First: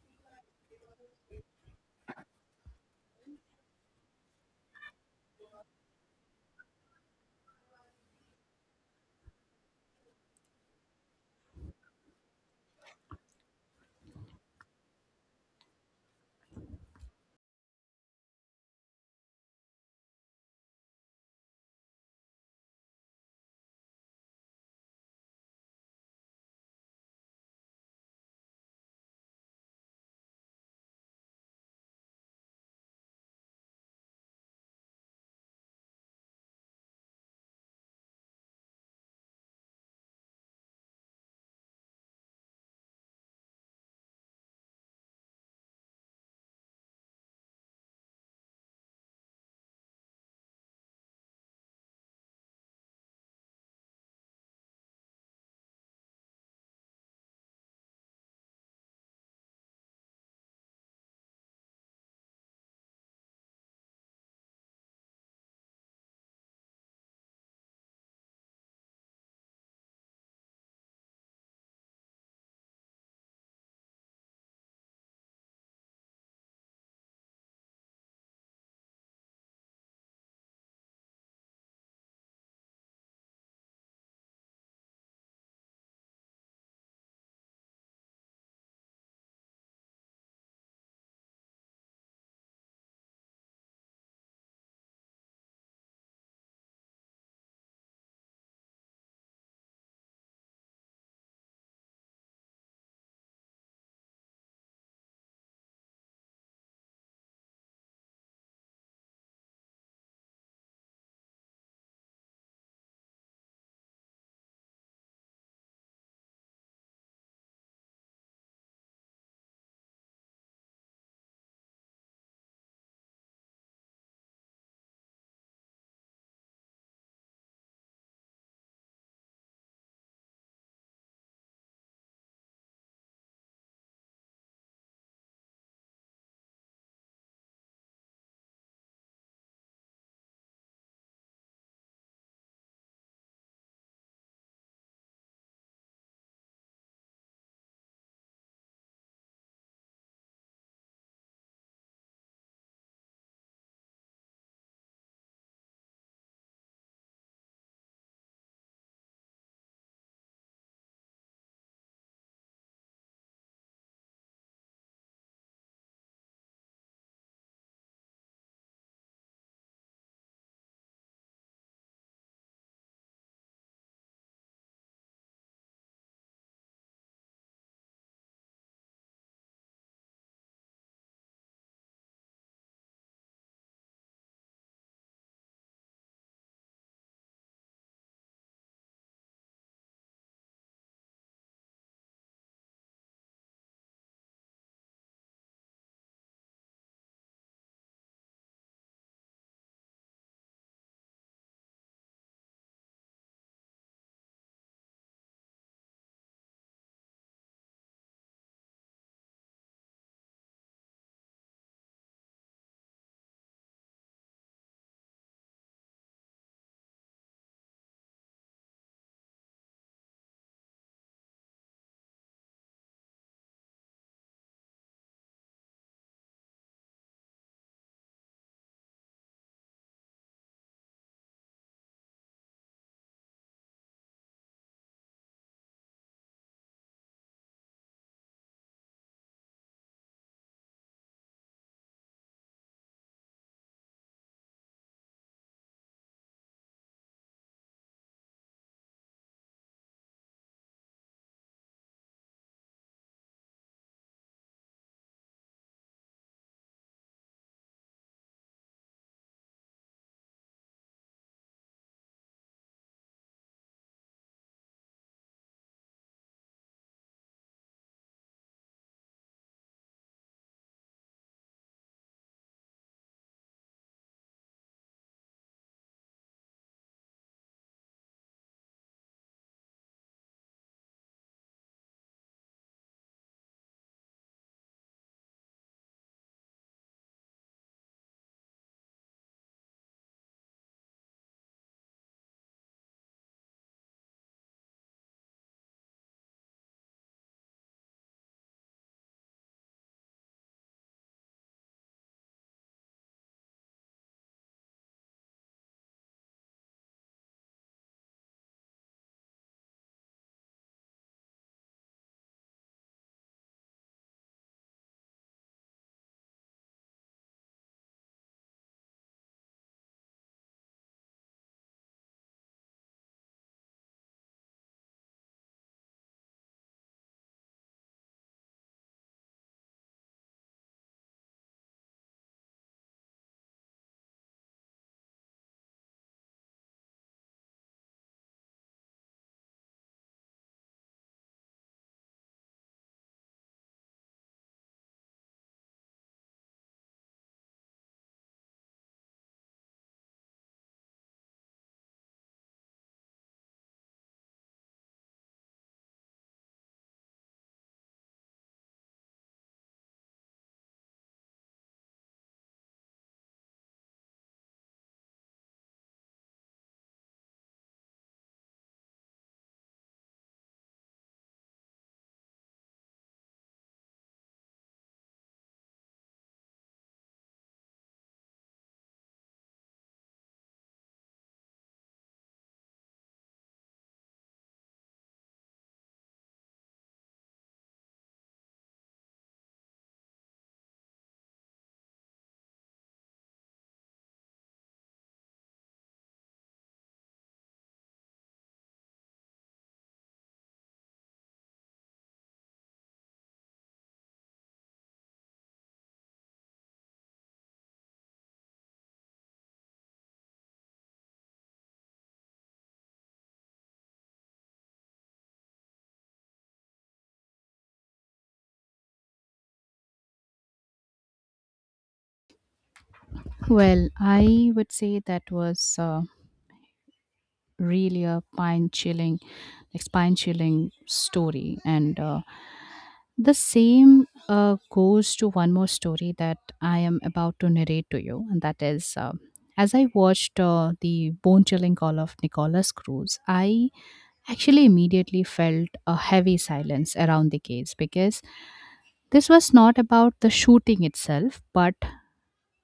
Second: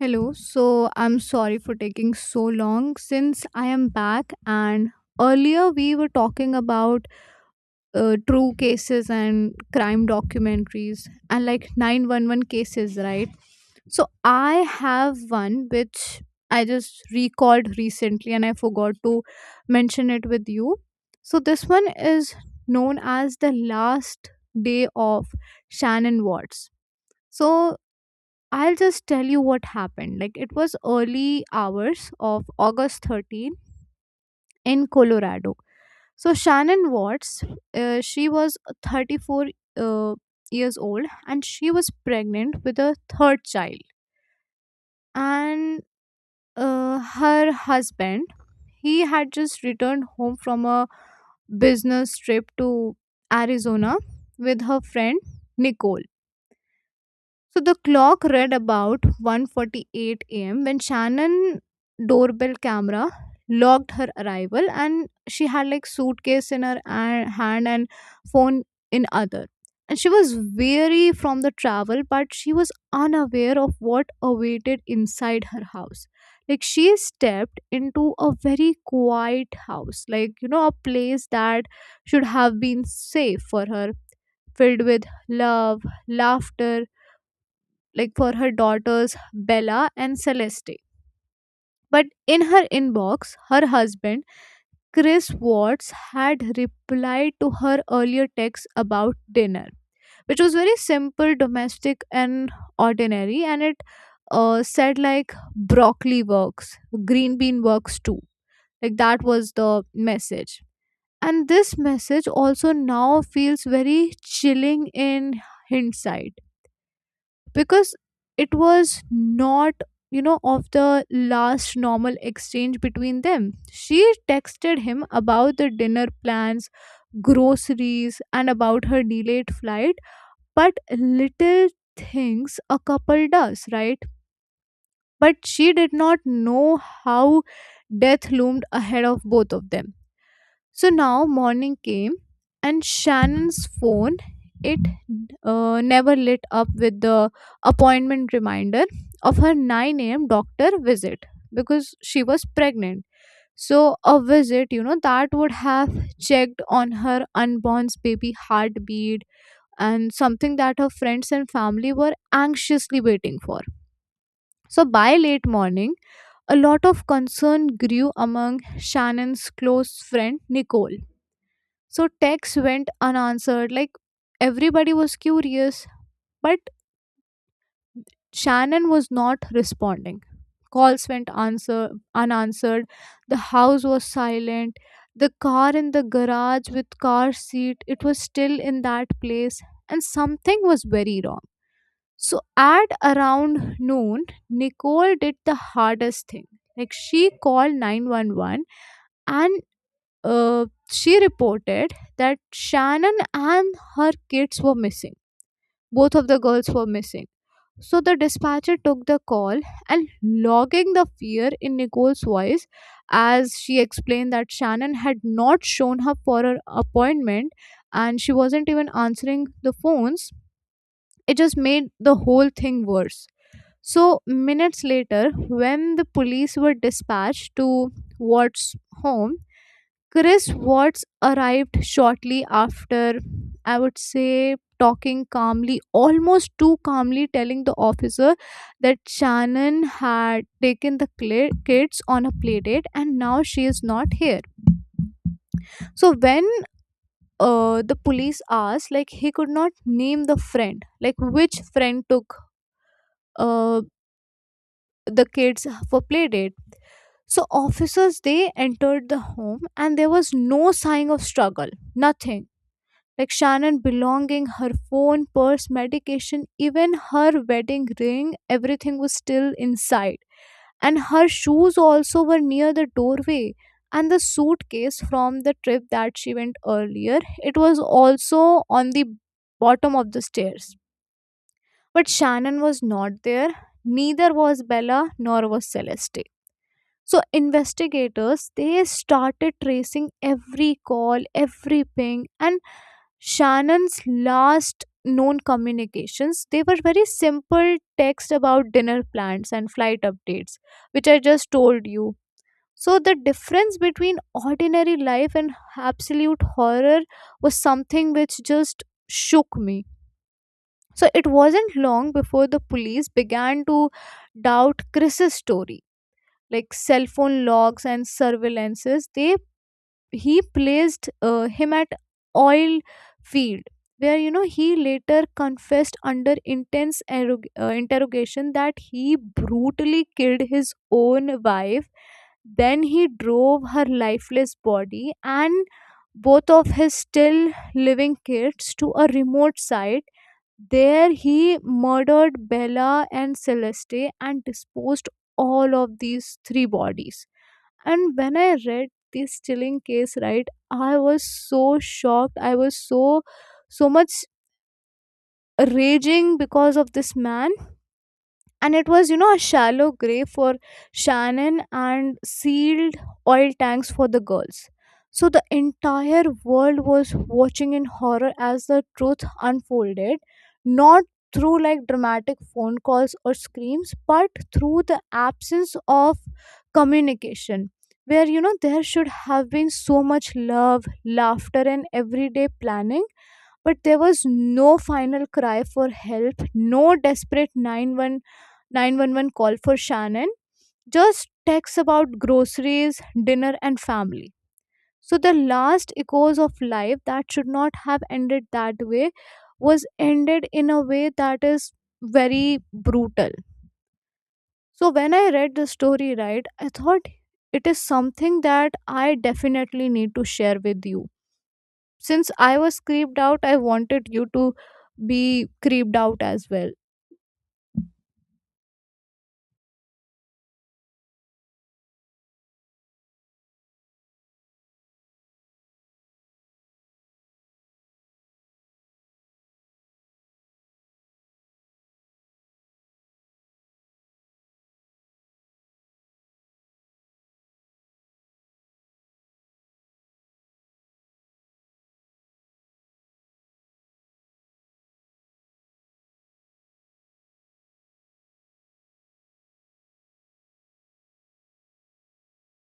Hello. So I'm sorry for taking so long since I am back and earlier we were talking about true cases and crime documentaries and like 911 cases, right? So I have one which I just recalled recently and I forgot to mention it with you. So this one is known as the last day of Shannon Watts. So I'll just tell you what happened. Like it was early hours of August 13 in Colorado. So Shannon Watts, she was 34 uh, years old and she was pregnant with a third child. And her husband, he had just returned home from a business trip to Arizona with her friend Nicole. So the clock read about 1:48 a.m. when Shannon doorbell camera logged her arrival and she had like suitcase in her hand and phone in other. And she was weary from the travel but she was unaware of what awaited inside her house. Like she stepped into a very quiet house, like you know a place that should have been safe for her, filled with love, laughter like for her daughters Bella and Celeste. But in her inbox, her husband Chris Watts had replied to her earlier text about dinner, which was very simple, domestic, and ordinary. And it said like broccoli works, green bean works too. Like that was the message. And this message also now feels very chilling in hindsight because it was not you know of the last normal exchange between them. She texted him about the dinner plans, groceries, and about her delayed flight, but little things a couple does, right? But she did not know how death loomed ahead of both of them. So now morning came, and Shannon's phone, it never lit up with the appointment reminder of her 9 a.m. doctor visit because she was pregnant. So a visit, you know, that would have checked on her unborn's baby heartbeat and something that her friends and family were anxiously waiting for. So by late morning, a lot of concern grew among Shannon's close friend Nicole. So texts went unanswered. Like everybody was curious, but Shannon was not responding. Calls went answer unanswered. The house was silent. The car in the garage with car seat, it was still in that place, and something was very wrong. So at around noon, Nicole did the hardest thing. Like she called 911 and she reported that Shannon and her kids were missing. Both of the girls were missing. So the dispatcher took the call and logging the fear in Nicole's voice as she explained that Shannon had not shown up for her appointment and she wasn't even answering the phones. It just made the whole thing worse. So, minutes later, when the police were dispatched to Watt's home, Chris Watts arrived shortly after, I would say, talking calmly, almost too calmly, telling the officer that Shannon had taken the kids on a playdate and now she is not here. So when the police asked, like he could not name the friend, like which friend took uh, the kids for playdate. So officers they entered the home and there was no sign of struggle, nothing. Like Shannon belonging, her phone, purse, medication, even her wedding ring, everything was still inside. And her shoes also were near the doorway. And the suitcase from the trip that she went earlier, it was also on the bottom of the stairs. But Shannon was not there. Neither was Bella nor was Celeste. So investigators they started tracing every call, every ping, and Shannon's last known communications, they were very simple text about dinner plans and flight updates, which I just told you. So the difference between ordinary life and absolute horror was something which just shook me. So it wasn't long before the police began to doubt Chris's story. Like cell phone logs and surveillances, they he placed him at oil field where you know he later confessed under intense interrogation that he brutally killed his own wife. Then he drove her lifeless body and both of his still living kids to a remote site. There he murdered Bella and Celeste and disposed all of these three bodies. And when I read this stealing case, right, I was so shocked. I was so so much raging because of this man. And it was, you know, a shallow grave for Shannon and sealed oil tanks for the girls. So the entire world was watching in horror as the truth unfolded, not through like dramatic phone calls or screams but through the absence of communication, where you know there should have been so much love, laughter, and everyday planning, but there was no final cry for help, no desperate 911 call for Shannon, just texts about groceries, dinner, and family. So the last echoes of life that should not have ended that way was ended in a way that is very brutal. So when I read the story, right, I thought it is something that I definitely need to share with you. Since I was creeped out, I wanted you to be creeped out as well. Well, I would say that was really a spine chilling, like spine chilling story, and the same goes to one more story that I am about to narrate to you, and that is. As I watched the bone chilling call of Nicholas Cruz, I actually immediately felt a heavy silence around the case because this was not about the shooting itself, but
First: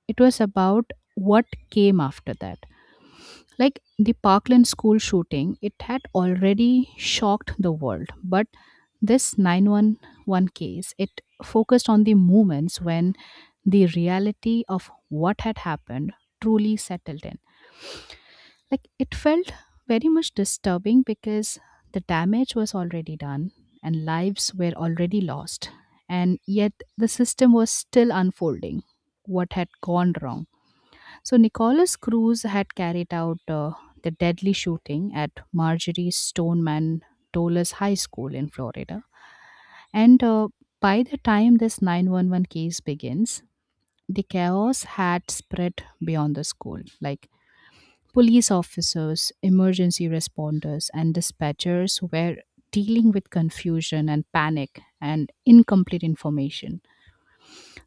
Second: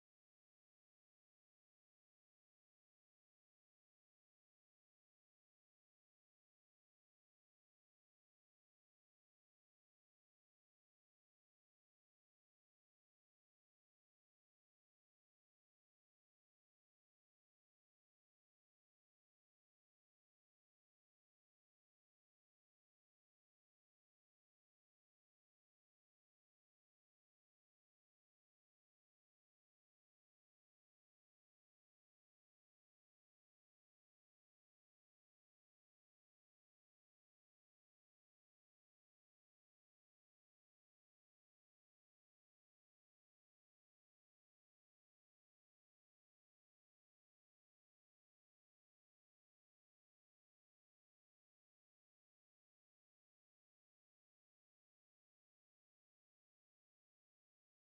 it was about what came after that. Like the Parkland school shooting, it had already shocked the world, but this 911 case, it focused on the moments when the reality of what had happened truly settled in. Like it felt very much disturbing because the damage was already done and lives were already lost, and yet the system was still unfolding what had gone wrong. So Nicholas Cruz had carried out the deadly shooting at Marjorie Stoneman Douglas High School in Florida. And By the time this 911 case begins, the chaos had spread beyond the school. Like police officers, emergency responders, and dispatchers were dealing with confusion and panic and incomplete information.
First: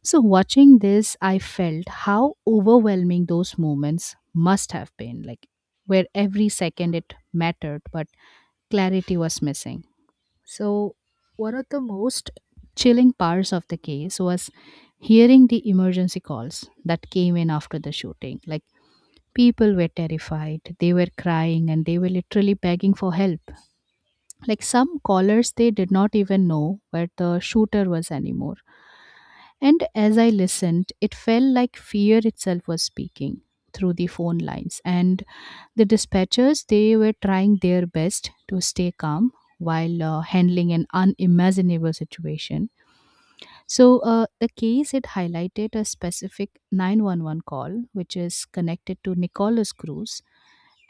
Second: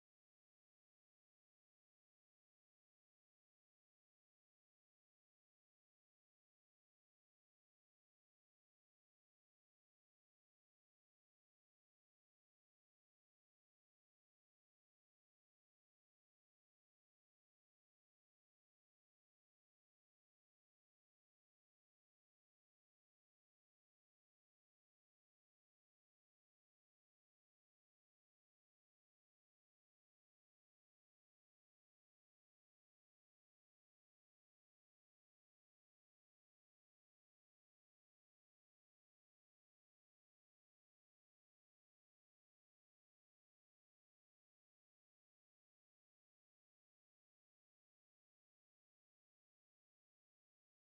So, watching this, I felt how overwhelming those moments must have been, like where every second it mattered, but clarity was missing. So, one of the most chilling parts of the case was hearing the emergency calls that came in after the shooting. Like, people were terrified, they were crying, and they were literally begging for help. Like, some callers, they did not even know where the shooter was anymore, and as I listened, it felt like fear itself was speaking through the phone lines. And the dispatchers, they were trying their best to stay calm while handling an unimaginable situation. So, the case it highlighted a specific 911 call, which is connected to Nicholas Cruz,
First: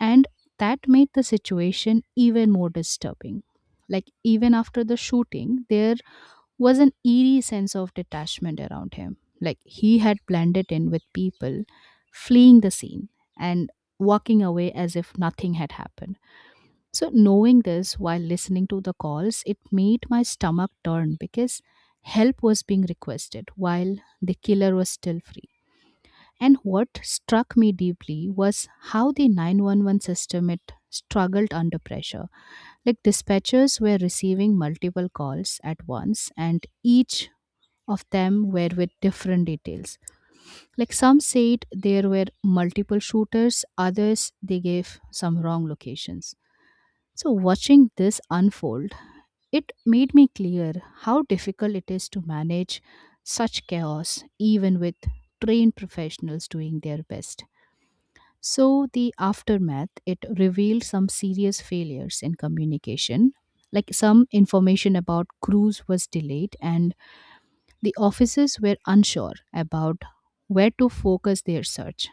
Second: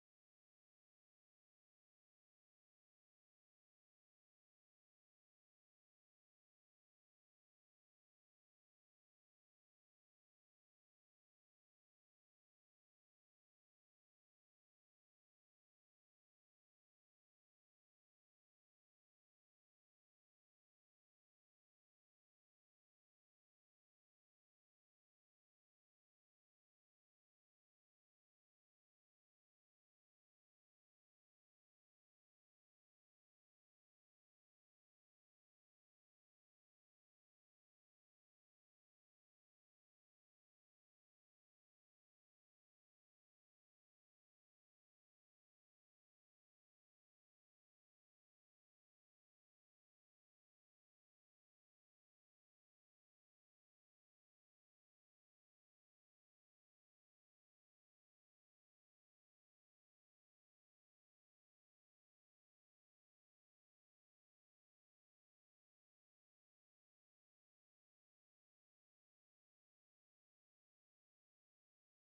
and that made the situation even more disturbing. Like, even after the shooting, there was an eerie sense of detachment around him. Like he had blended in with people fleeing the scene and walking away as if nothing had happened. So, knowing this while listening to the calls, it made my stomach turn because help was being requested while the killer was still free. And what struck me deeply was how the 911 system it struggled under pressure. Like dispatchers were receiving multiple calls at once and each of them were with different details. Like some said there were multiple shooters, others they gave some wrong locations. So, watching this unfold, it made me clear how difficult it is to manage such chaos, even with trained professionals doing their best. So, the aftermath, it revealed some serious failures in communication. Like some information about crews was delayed and the officers were unsure about where to focus their search.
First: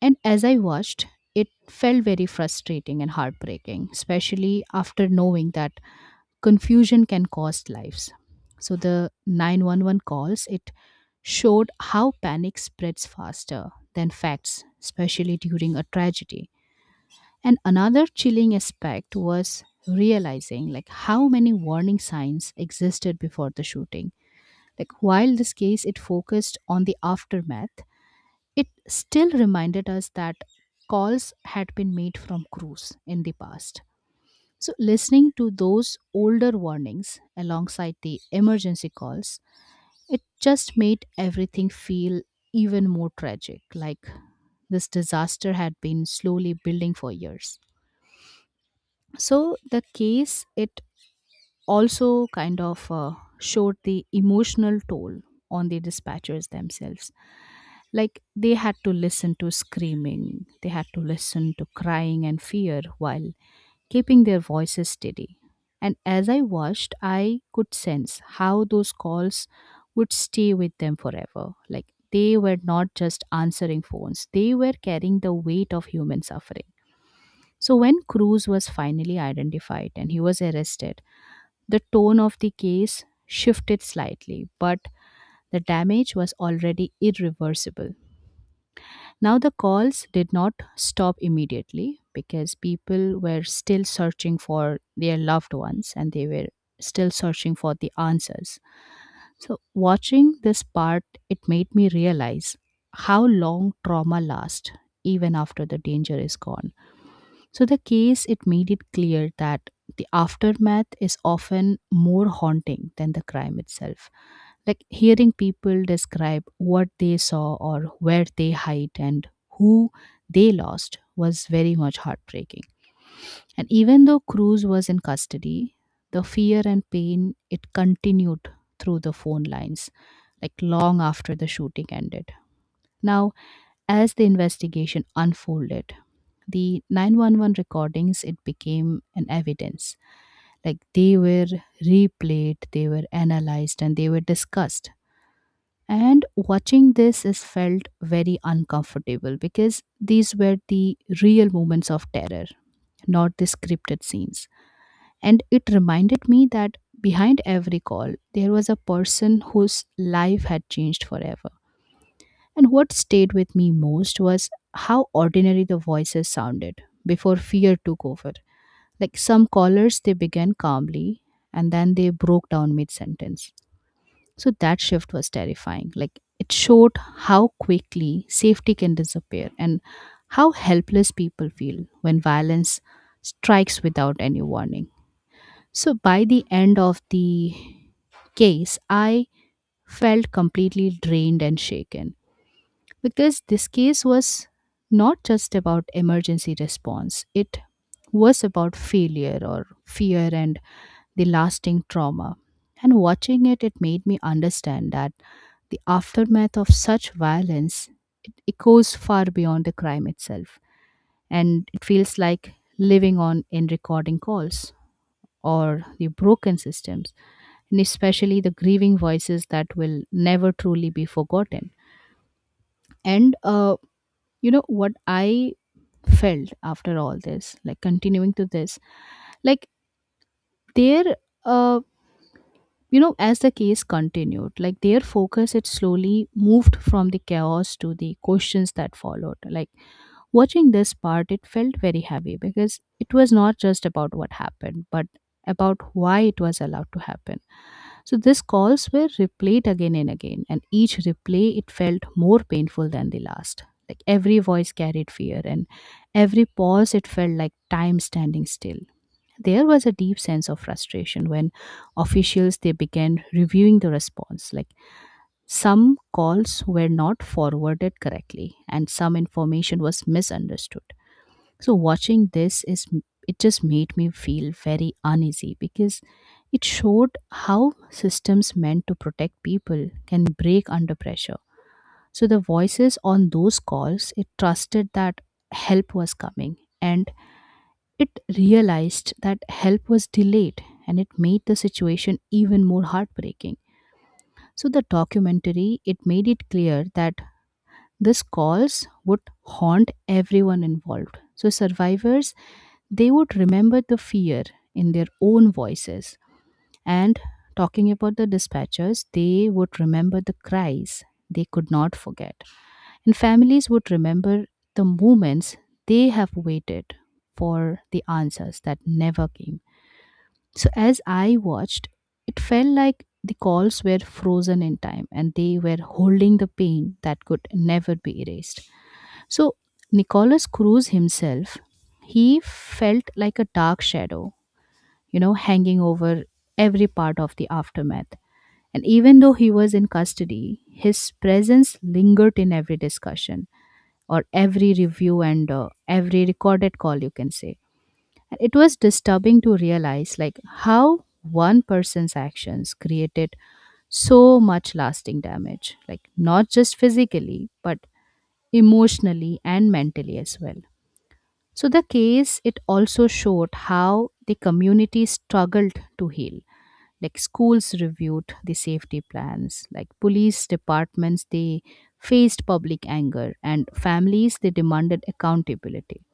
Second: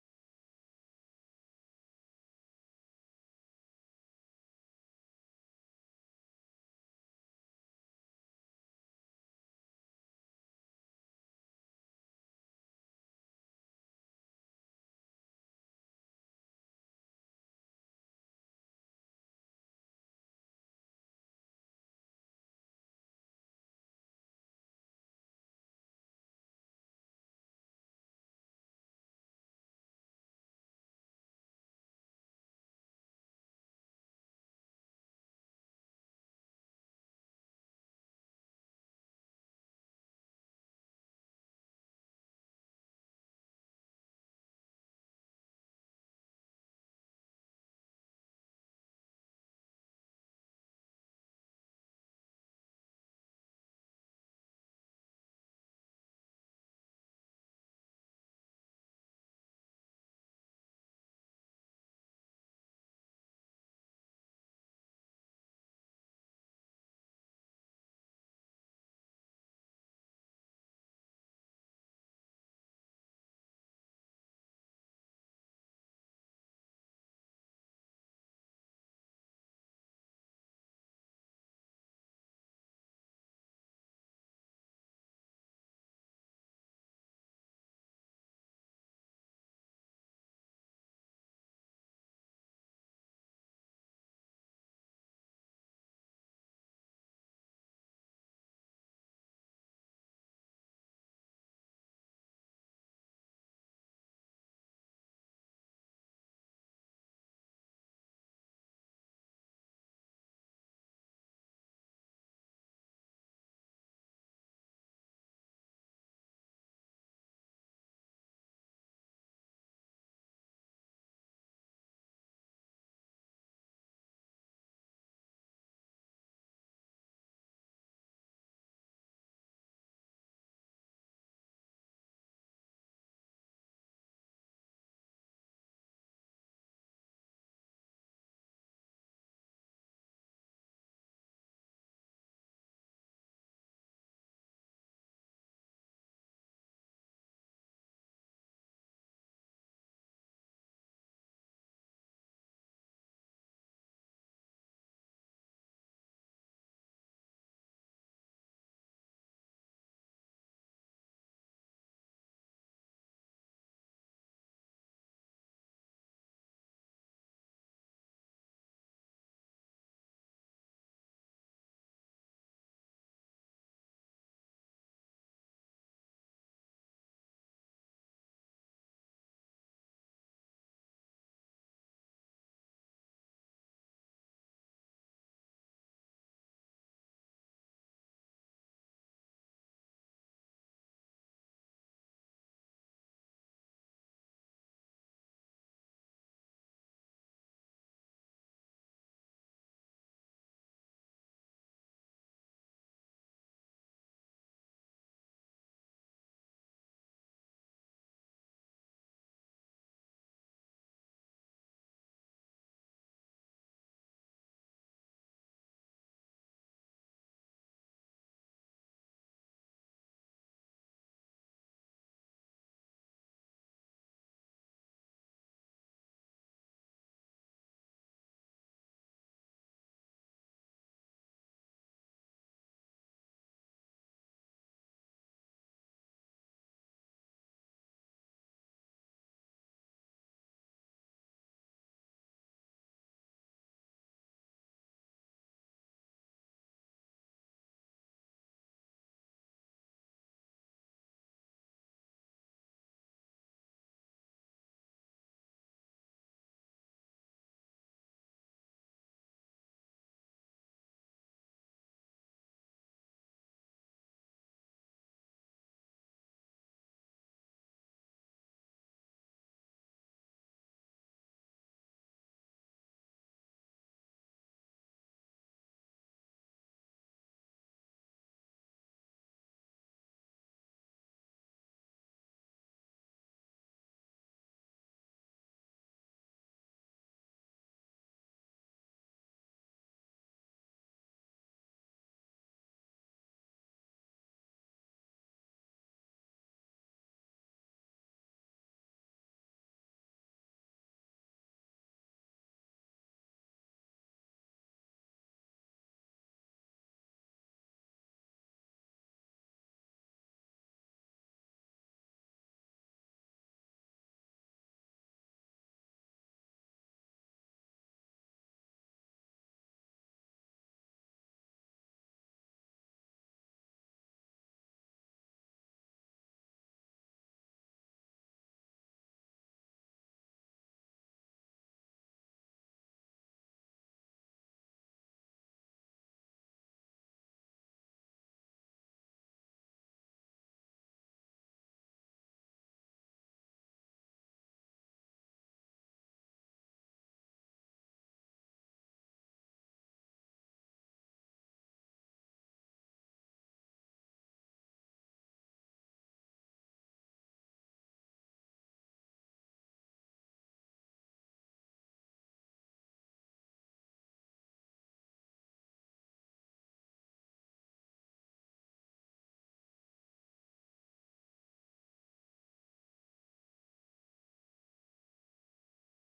And as I watched, it felt very frustrating and heartbreaking, especially after knowing that confusion can cost lives. So the 911 calls, it showed how panic spreads faster than facts, especially during a tragedy. And another chilling aspect was realizing like how many warning signs existed before the shooting. Like while this case it focused on the aftermath, it still reminded us that calls had been made from crews in the past. So listening to those older warnings alongside the emergency calls, it just made everything feel even more tragic, like this disaster had been slowly building for years. So the case it also kind of showed the emotional toll on the dispatchers themselves. Like they had to listen to screaming, they had to listen to crying and fear while keeping their voices steady. And as I watched, I could sense how those calls would stay with them forever. Like they were not just answering phones, they were carrying the weight of human suffering. So when Cruz was finally identified and he was arrested, the tone of the case shifted slightly, but the damage was already irreversible. Now, the calls did not stop immediately because people were still searching for their loved ones and they were still searching for the answers. So, watching this part, it made me realize how long trauma lasts even after the danger is gone. So the case it made it clear that the aftermath is often more haunting than the crime itself. Like hearing people describe what they saw or where they hide and who they lost was very much heartbreaking. And even though Cruz was in custody, the fear and pain it continued through the phone lines like long after the shooting ended. Now as the investigation unfolded, the 911 recordings it became an evidence. Like they were replayed, they were analyzed and they were discussed. And watching this is felt very uncomfortable because these were the real moments of terror, not the scripted scenes. And it reminded me that behind every call, there was a person whose life had changed forever. And what stayed with me most was how ordinary the voices sounded before fear took over. Like some callers, they began calmly and then they broke down mid sentence. So that shift was terrifying. Like it showed how quickly safety can disappear and how helpless people feel when violence strikes without any warning. So by the end of the case, I felt completely drained and shaken because this case was not just about emergency response, it was about failure or fear and the lasting trauma. And watching it, it made me understand that the aftermath of such violence it echoes far beyond the crime itself, and it feels like living on in recording calls or the broken systems and especially the grieving voices that will never truly be forgotten. And you know what I felt after all this, like continuing to this, like their, uh, as the case continued, like their focus, it slowly moved from the chaos to the questions that followed. Like watching this part, it felt very heavy because it was not just about what happened, but about why it was allowed to happen. So these calls were replayed again and again, and each replay it felt more painful than the last. Like every voice carried fear, and every pause it felt like time standing still. There was a deep sense of frustration when officials they began reviewing the response. Like some calls were not forwarded correctly, and some information was misunderstood. So watching this is it just made me feel very uneasy because it showed how systems meant to protect people can break under pressure. So the voices on those calls it trusted that help was coming and it realized that help was delayed and it made the situation even more heartbreaking. So the documentary it made it clear that these calls would haunt everyone involved. So survivors they would remember the fear in their own voices. And talking about the dispatchers, they would remember the cries they could not forget. And families would remember the moments they have waited for the answers that never came. So as I watched, it felt like the calls were frozen in time and they were holding the pain that could never be erased. So Nicholas Cruz himself, he felt like a dark shadow, you know, hanging over every part of the aftermath. And even though he was in custody, his presence lingered in every discussion or every review and every recorded call, you can say. And it was disturbing to realize like how one person's actions created so much lasting damage, like not just physically, but emotionally and mentally as well. So the case it also showed how the community struggled to heal. Like schools reviewed the safety plans, like police departments they faced public anger and families they demanded accountability.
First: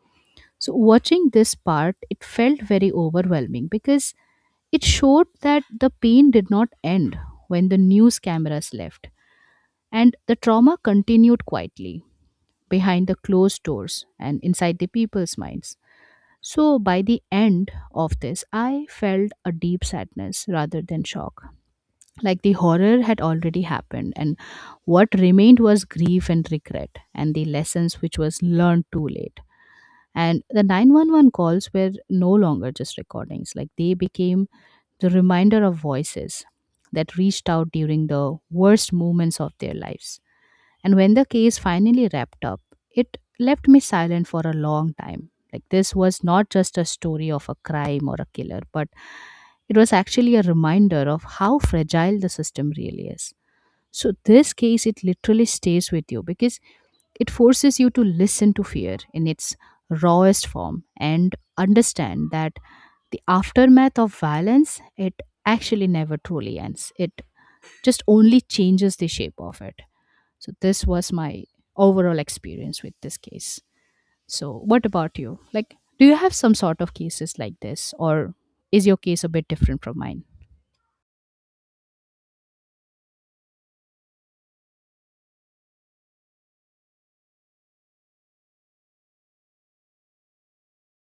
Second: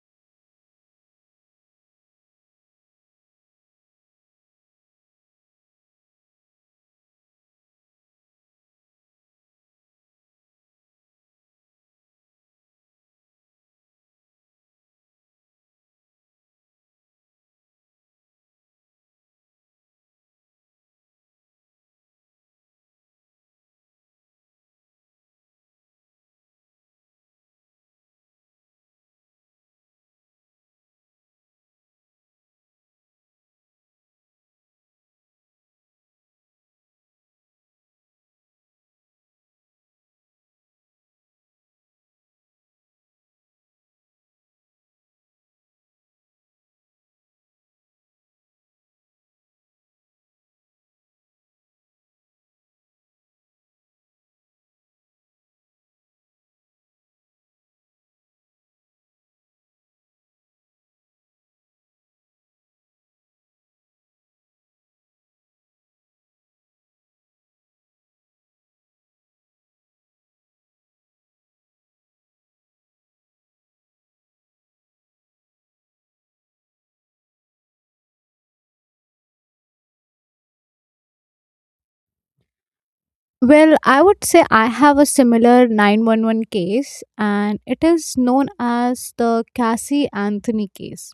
So watching this part it felt very overwhelming because it showed that the pain did not end when the news cameras left, and the trauma continued quietly behind the closed doors and inside the people's minds. So by the end of this I felt a deep sadness rather than shock. Like the horror had already happened, and what remained was grief and regret and the lessons which was learned too late. And the 911 calls were no longer just recordings, like they became the reminder of voices that reached out during the worst moments of their lives. And when the case finally wrapped up, it left me silent for a long time. Like, this was not just a story of a crime or a killer, but it was actually a reminder of how fragile the system really is. So, this case, it literally stays with you because it forces you to listen to fear in its rawest form and understand that the aftermath of violence, it actually never truly ends. It just only changes the shape of it. So this was my overall experience with this case. So what about you? Like do you have some sort of cases like this or is your case a bit different from mine? Well, I would say I have a similar 911 case, and it is known as the Cassie Anthony case.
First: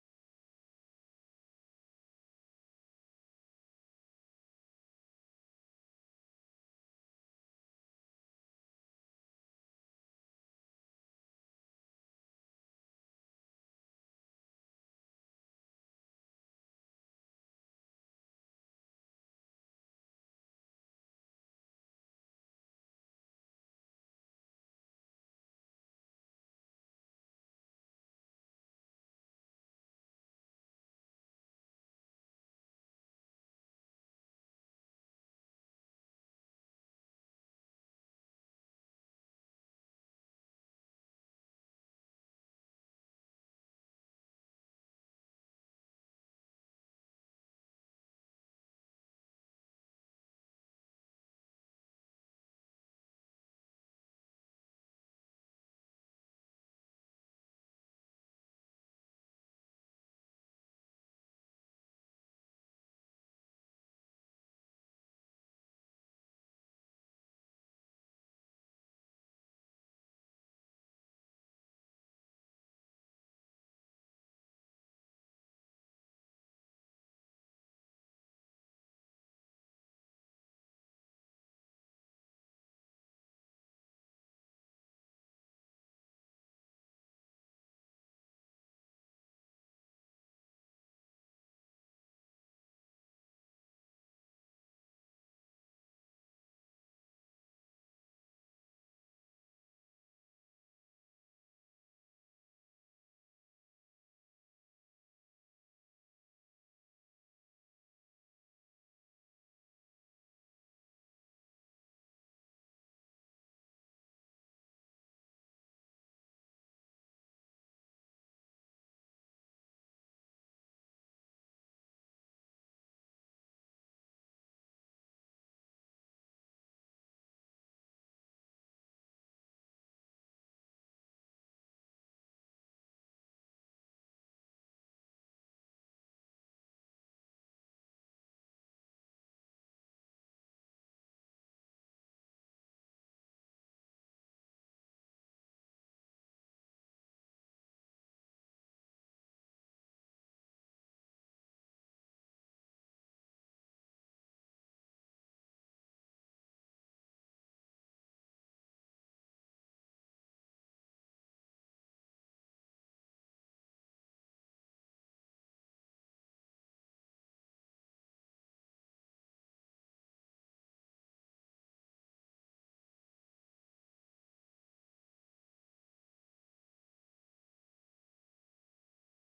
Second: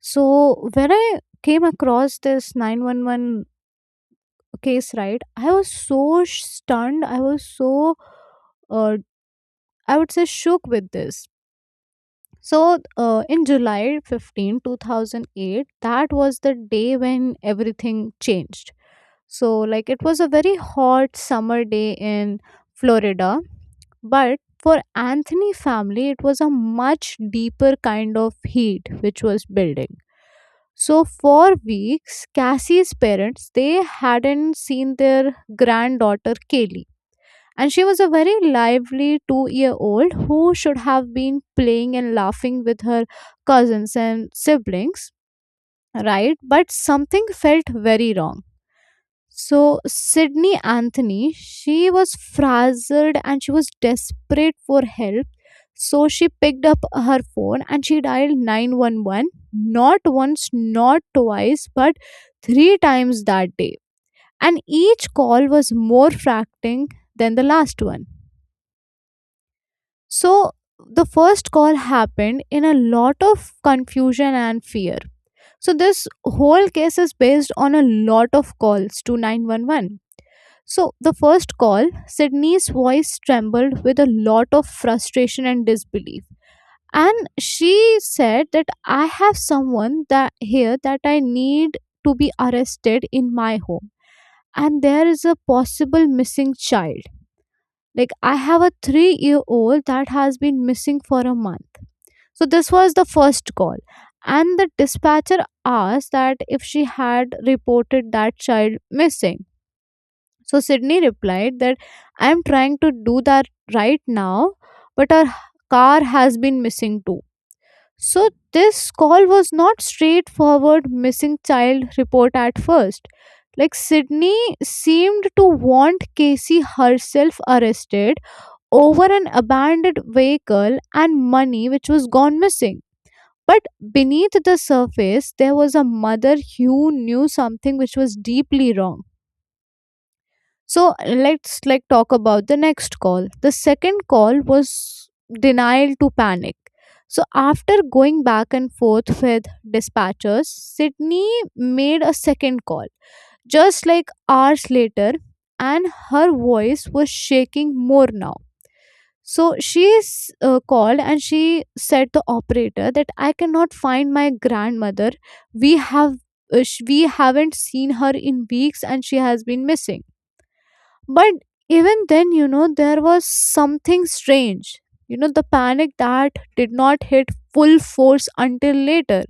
So, when I came across this 911 case, right, I was so stunned. I was so, uh, I would say, shook with this. So, in July 15, 2008, that was the day when everything changed. So, like, it was a very hot summer day in Florida, but for Anthony family, it was a much deeper kind of heat which was building. So, for weeks, Cassie's parents they hadn't seen their granddaughter Kaylee, and she was a very lively two-year-old who should have been playing and laughing with her cousins and siblings, right? But something felt very wrong. So Sydney Anthony, she was frazzled and she was desperate for help. So she picked up her phone and she dialed 911, not once, not twice, but three times that day. And each call was more fracturing than the last one. So the first call happened in a lot of confusion and fear. So this whole case is based on a lot of calls to 911. So, the first call, Sydney's voice trembled with a lot of frustration and disbelief. And she said that I have someone that here that I need to be arrested in my home. And there is a possible missing child. Like I have a 3-year-old that has been missing for a month. So this was the first call. And the dispatcher asked that if she had reported that child missing. So Sydney replied that I am trying to do that right now, but our car has been missing too. So this call was not straightforward missing child report at first. Like Sydney seemed to want Casey herself arrested over an abandoned vehicle and money which was gone missing. But beneath the surface, there was a mother who knew something which was deeply wrong. So let's like talk about the next call. The second call was denial to panic. So after going back and forth with dispatchers, Sydney made a second call just like hours later, and her voice was shaking more now. So called and she said the operator that I cannot find my grandmother. We have we haven't seen her in weeks and she has been missing. But even then, you know, there was something strange. You know, the panic that did not hit full force until later.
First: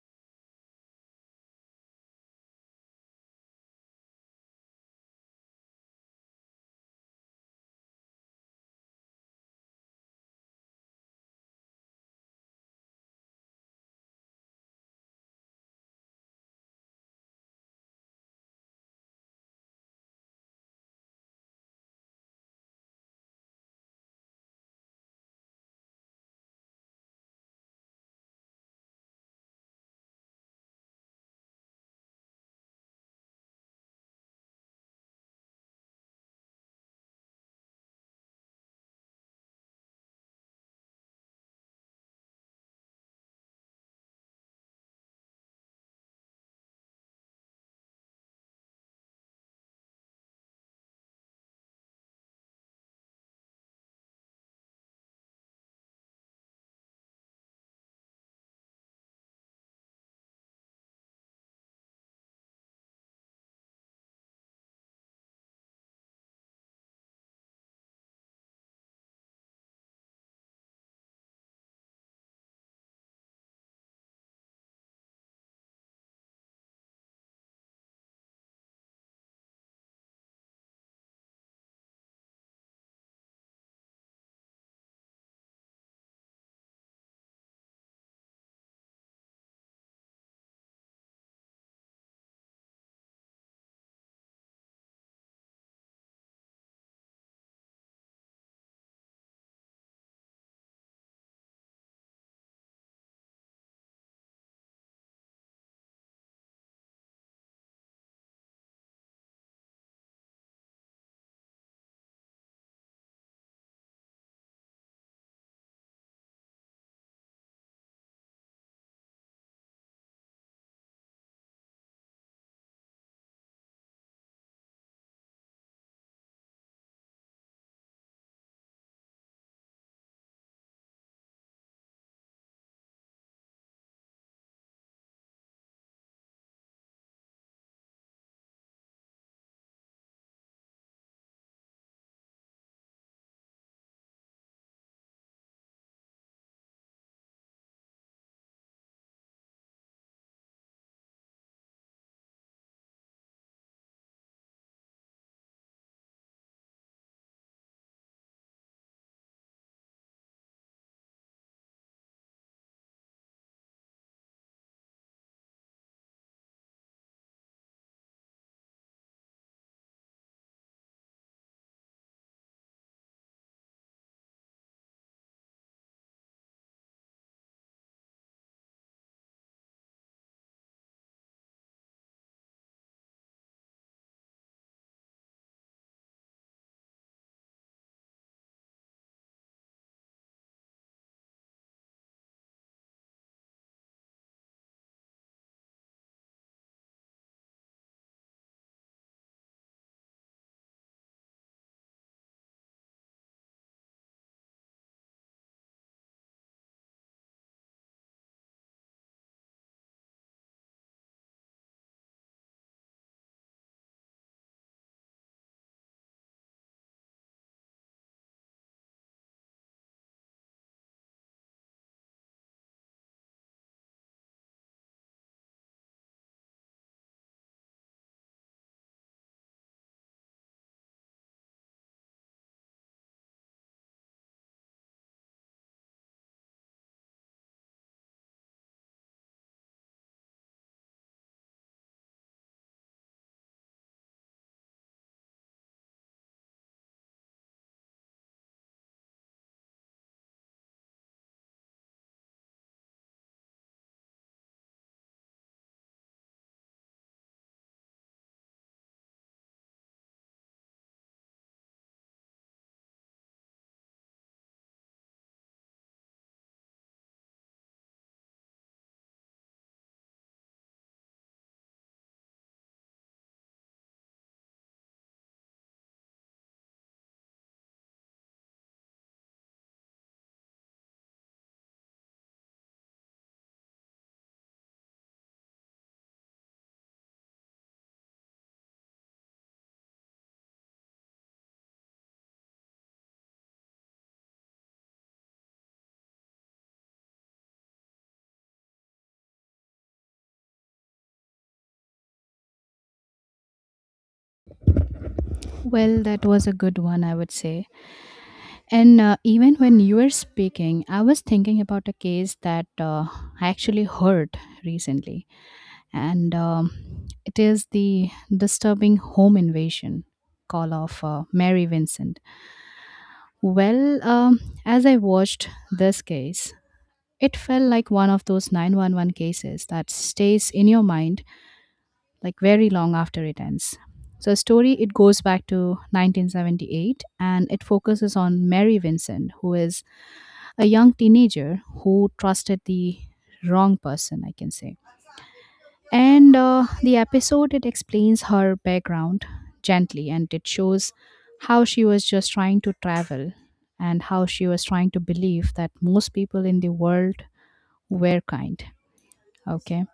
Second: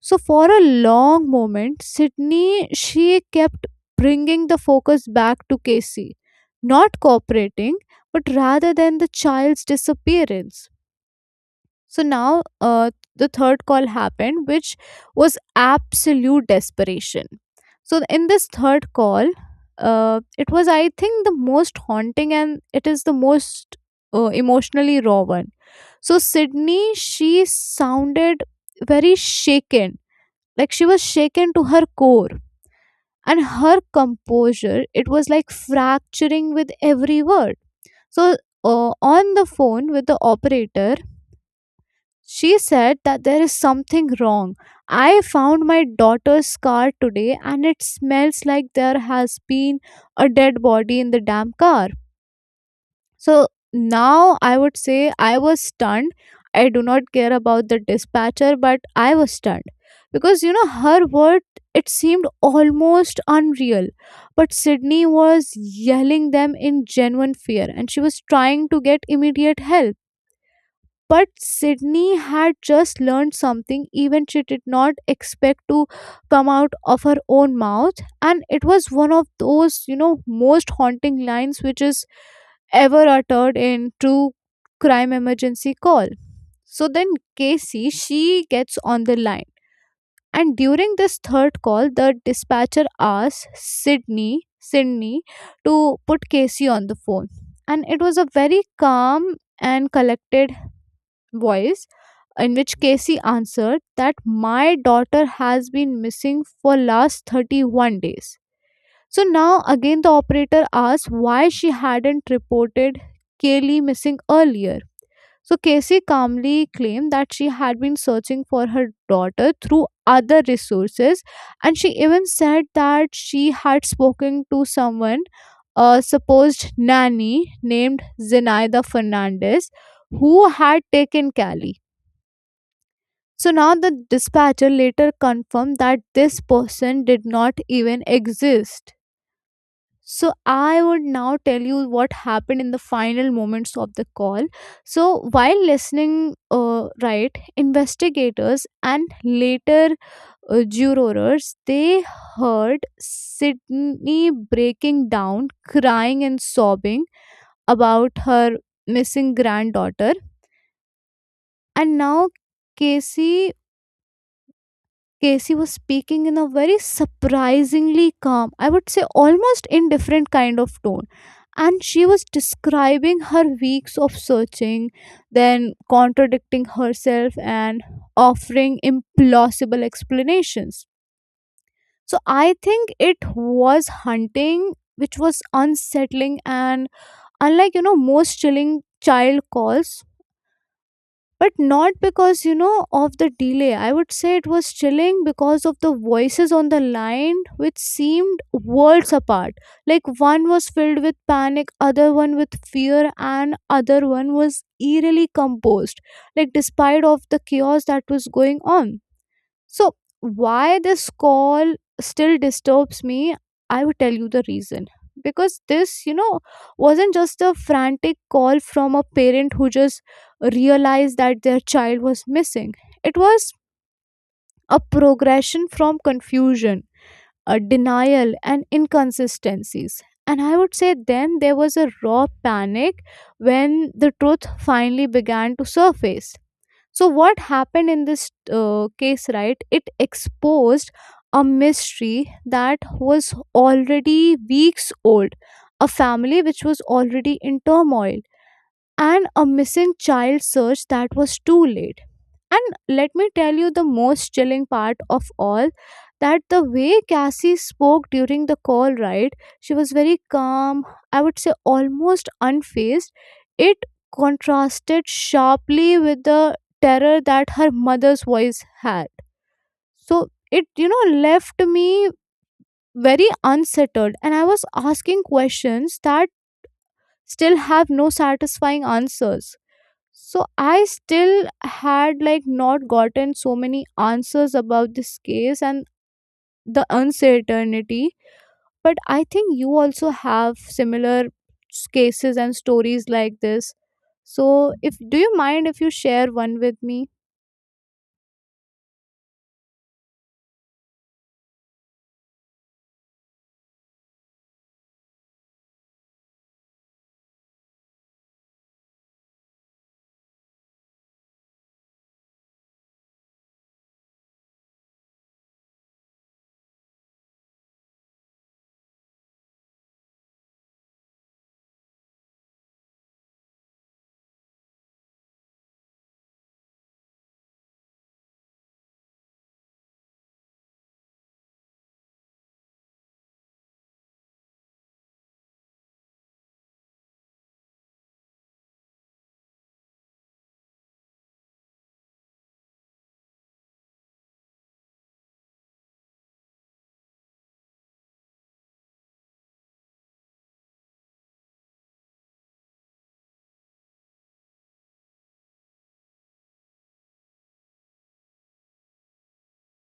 So, for a long moment, Sydney, she kept bringing the focus back to Casey, not cooperating, but rather than the child's disappearance. So now the third call happened, which was absolute desperation. So in this third call, it was, I think, the most haunting and it is the most emotionally raw one. So Sydney, she sounded very shaken, like she was shaken to her core, and her composure it was like fracturing with every word. So on the phone with the operator, she said that there is something wrong. I found my daughter's car today and it smells like there has been a dead body in the damn car. So now I would say I was stunned. I do not care about the dispatcher, but I was stunned. Because you know, her word, it seemed almost unreal. But Sydney was yelling them in genuine fear and she was trying to get immediate help. But Sydney had just learned something even she did not expect to come out of her own mouth. And it was one of those, you know, most haunting lines which is ever uttered in true crime emergency call. So then Casey, she gets on the line. And during this third call, the dispatcher asks Sydney, Sydney to put Casey on the phone. And it was a very calm and collected voice in which Casey answered that my daughter has been missing for last 31 days. So now again the operator asked why she hadn't reported Kaylee missing earlier. So Casey calmly claimed that she had been searching for her daughter through other resources and she even said that she had spoken to someone, a supposed nanny named Zenaida Fernandez, who had taken Callie. So now the dispatcher later confirmed that this person did not even exist. So I would now tell you what happened in the final moments of the call. So while listening, right, investigators and later jurors they heard Sydney breaking down, crying and sobbing about her missing granddaughter, and now Casey Casey was speaking in a very surprisingly calm, I would say almost indifferent kind of tone. And she was describing her weeks of searching, then contradicting herself and offering implausible explanations. So I think it was hunting, which was unsettling and unlike, you know, most chilling child calls, but not because you know of the delay. I would say it was chilling because of the voices on the line which seemed worlds apart, like one was filled with panic, other one with fear, and other one was eerily composed, like despite of the chaos that was going on. So, why this call still disturbs me, I will tell you the reason. Because this, you know, wasn't just a frantic call from a parent who just realized that their child was missing, it was a progression from confusion, a denial, and inconsistencies. And I would say then there was a raw panic when the truth finally began to surface. So, what happened in this case, right? It exposed a mystery that was already weeks old, a family which was already in turmoil, and a missing child search that was too late. And let me tell you the most chilling part of all, that the way Cassie spoke during the call, right? She was very calm, I would say almost unfazed. It contrasted sharply with the terror that her mother's voice had. So it, you know, left me very unsettled, and I was asking questions that still have no satisfying answers. So I still had like not gotten so many answers about this case and the uncertainty. But I think you also have similar cases and stories like this. So if do you mind if you share one with me? Well, that was a good one, I would say. And even when you were speaking, I was thinking about a case that I actually heard recently, and it is the disturbing home invasion call of Mary Vincent. As I watched this case, it felt like one of those 911 cases that stays in your mind like very long after it ends. So, a story, it goes back to 1978 and it focuses on Mary Vincent, who is a young teenager who trusted the wrong person, I can say. And the episode, it explains her background gently and it shows how she was just trying to travel and how she was trying to believe that most people in the world were kind. Okay.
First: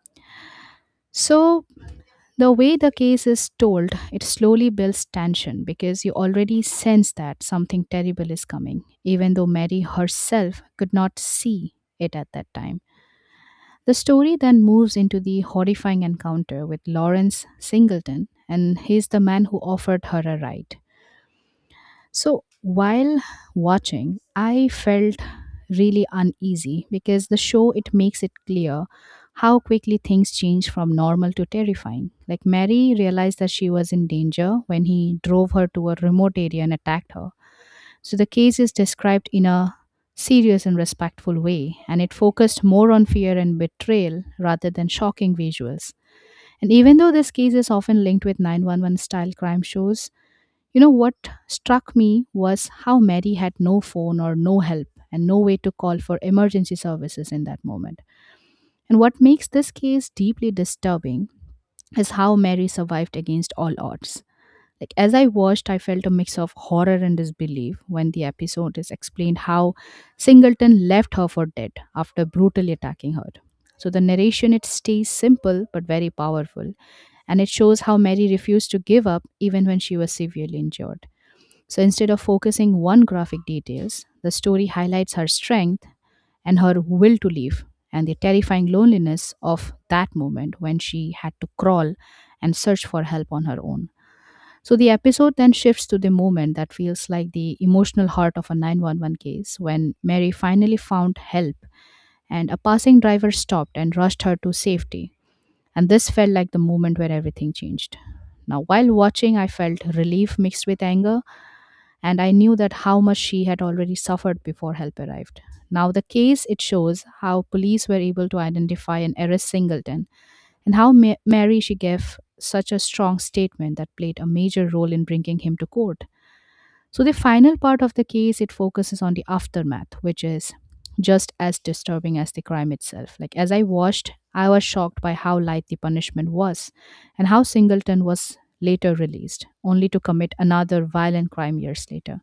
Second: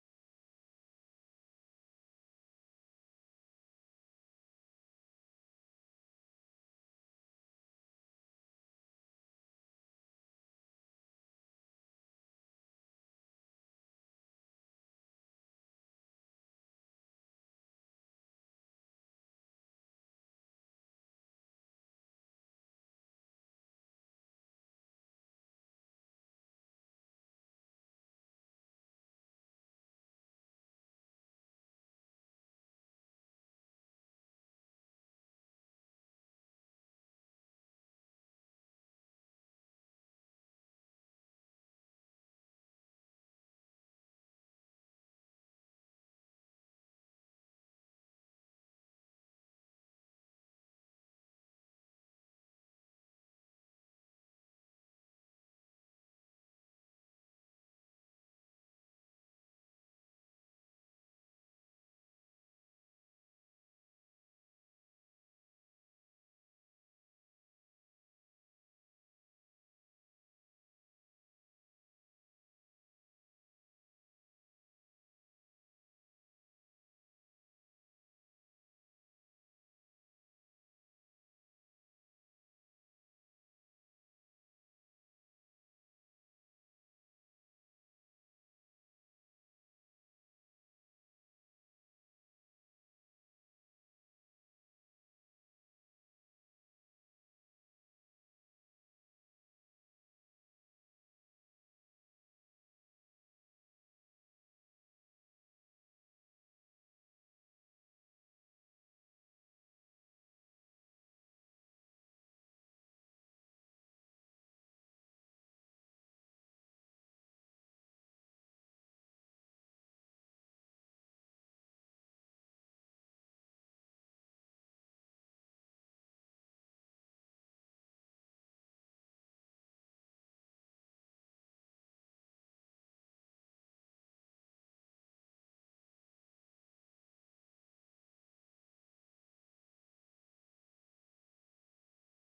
So the way the case is told, it slowly builds tension because you already sense that something terrible is coming, even though Mary herself could not see it at that time. The story then moves into the horrifying encounter with Lawrence Singleton, and he's the man who offered her a ride. So while watching, I felt really uneasy because the show it makes it clear how quickly things change from normal to terrifying. Like Mary realized that she was in danger when he drove her to a remote area and attacked her. So the case is described in a serious and respectful way and it focused more on fear and betrayal rather than shocking visuals. And even though this case is often linked with 911 style crime shows, you know what struck me was how Mary had no phone or no help and no way to call for emergency services in that moment. And what makes this case deeply disturbing is how Mary survived against all odds. Like as I watched, I felt a mix of horror and disbelief when the episode is explained how Singleton left her for dead after brutally attacking her. So the narration it stays simple but very powerful and it shows how Mary refused to give up even when she was severely injured. So instead of focusing on graphic details, the story highlights her strength and her will to live and the terrifying loneliness of that moment when she had to crawl and search for help on her own. So the episode then shifts to the moment that feels like the emotional heart of a 911 case when Mary finally found help and a passing driver stopped and rushed her to safety. And this felt like the moment where everything changed. Now, while watching, I felt relief mixed with anger and I knew that how much she had already suffered before help arrived. Now the case it shows how police were able to identify and arrest Singleton and how Mary she gave such a strong statement that played a major role in bringing him to court. So the final part of the case it focuses on the aftermath which is just as disturbing as the crime itself. Like as I watched, I was shocked by how light the punishment was and how Singleton was later released only to commit another violent crime years later.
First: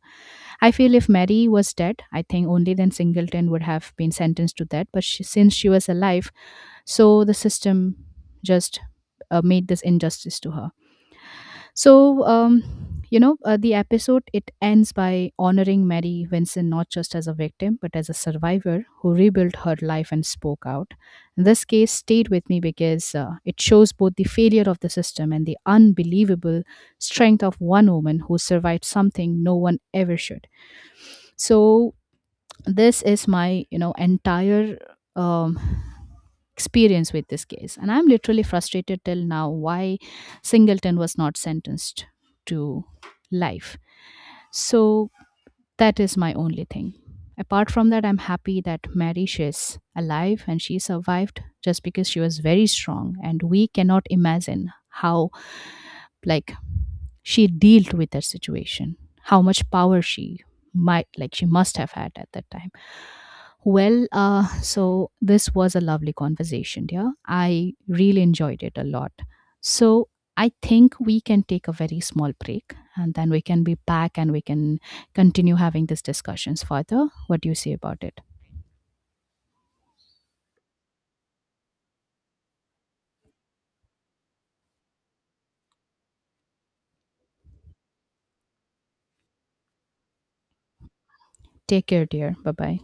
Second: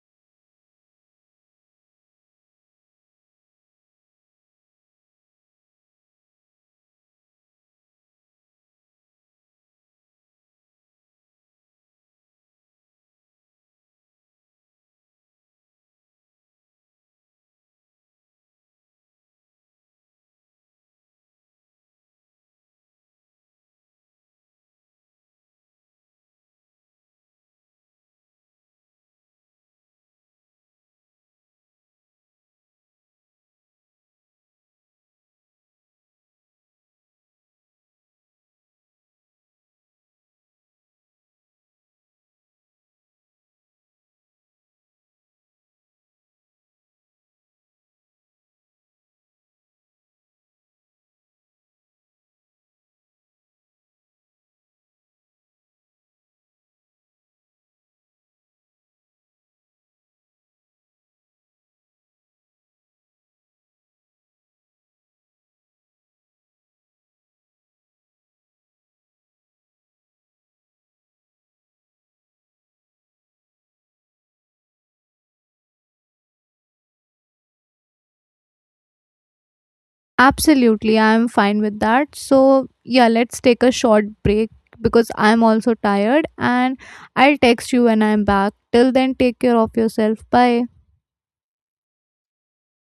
I feel if Mary was dead, I think only then Singleton would have been sentenced to that. But she, since she was alive, so the system just made this injustice to her. So, um, the episode it ends by honoring Mary Vincent not just as a victim but as a survivor who rebuilt her life and spoke out. This case stayed with me because it shows both the failure of the system and the unbelievable strength of one woman who survived something no one ever should, so this is my entire um, experience with this case and I'm literally frustrated till now why Singleton was not sentenced to life, so that is my only thing. Apart from that, I'm happy that Mary she's alive and she survived just because she was very strong and we cannot imagine how, like, she dealt with that situation, how much power she might, like, she must have had at that time. So this was a lovely conversation, dear. I really enjoyed it a lot. So I think we can take a very small break and then we can be back and we can continue having these discussions further. What do you say about it? Absolutely, I am fine with that. So yeah, let's take a short break because I'm also tired and I'll text you when I'm back. Till then, take care of yourself. Bye. Take care, dear. Bye bye.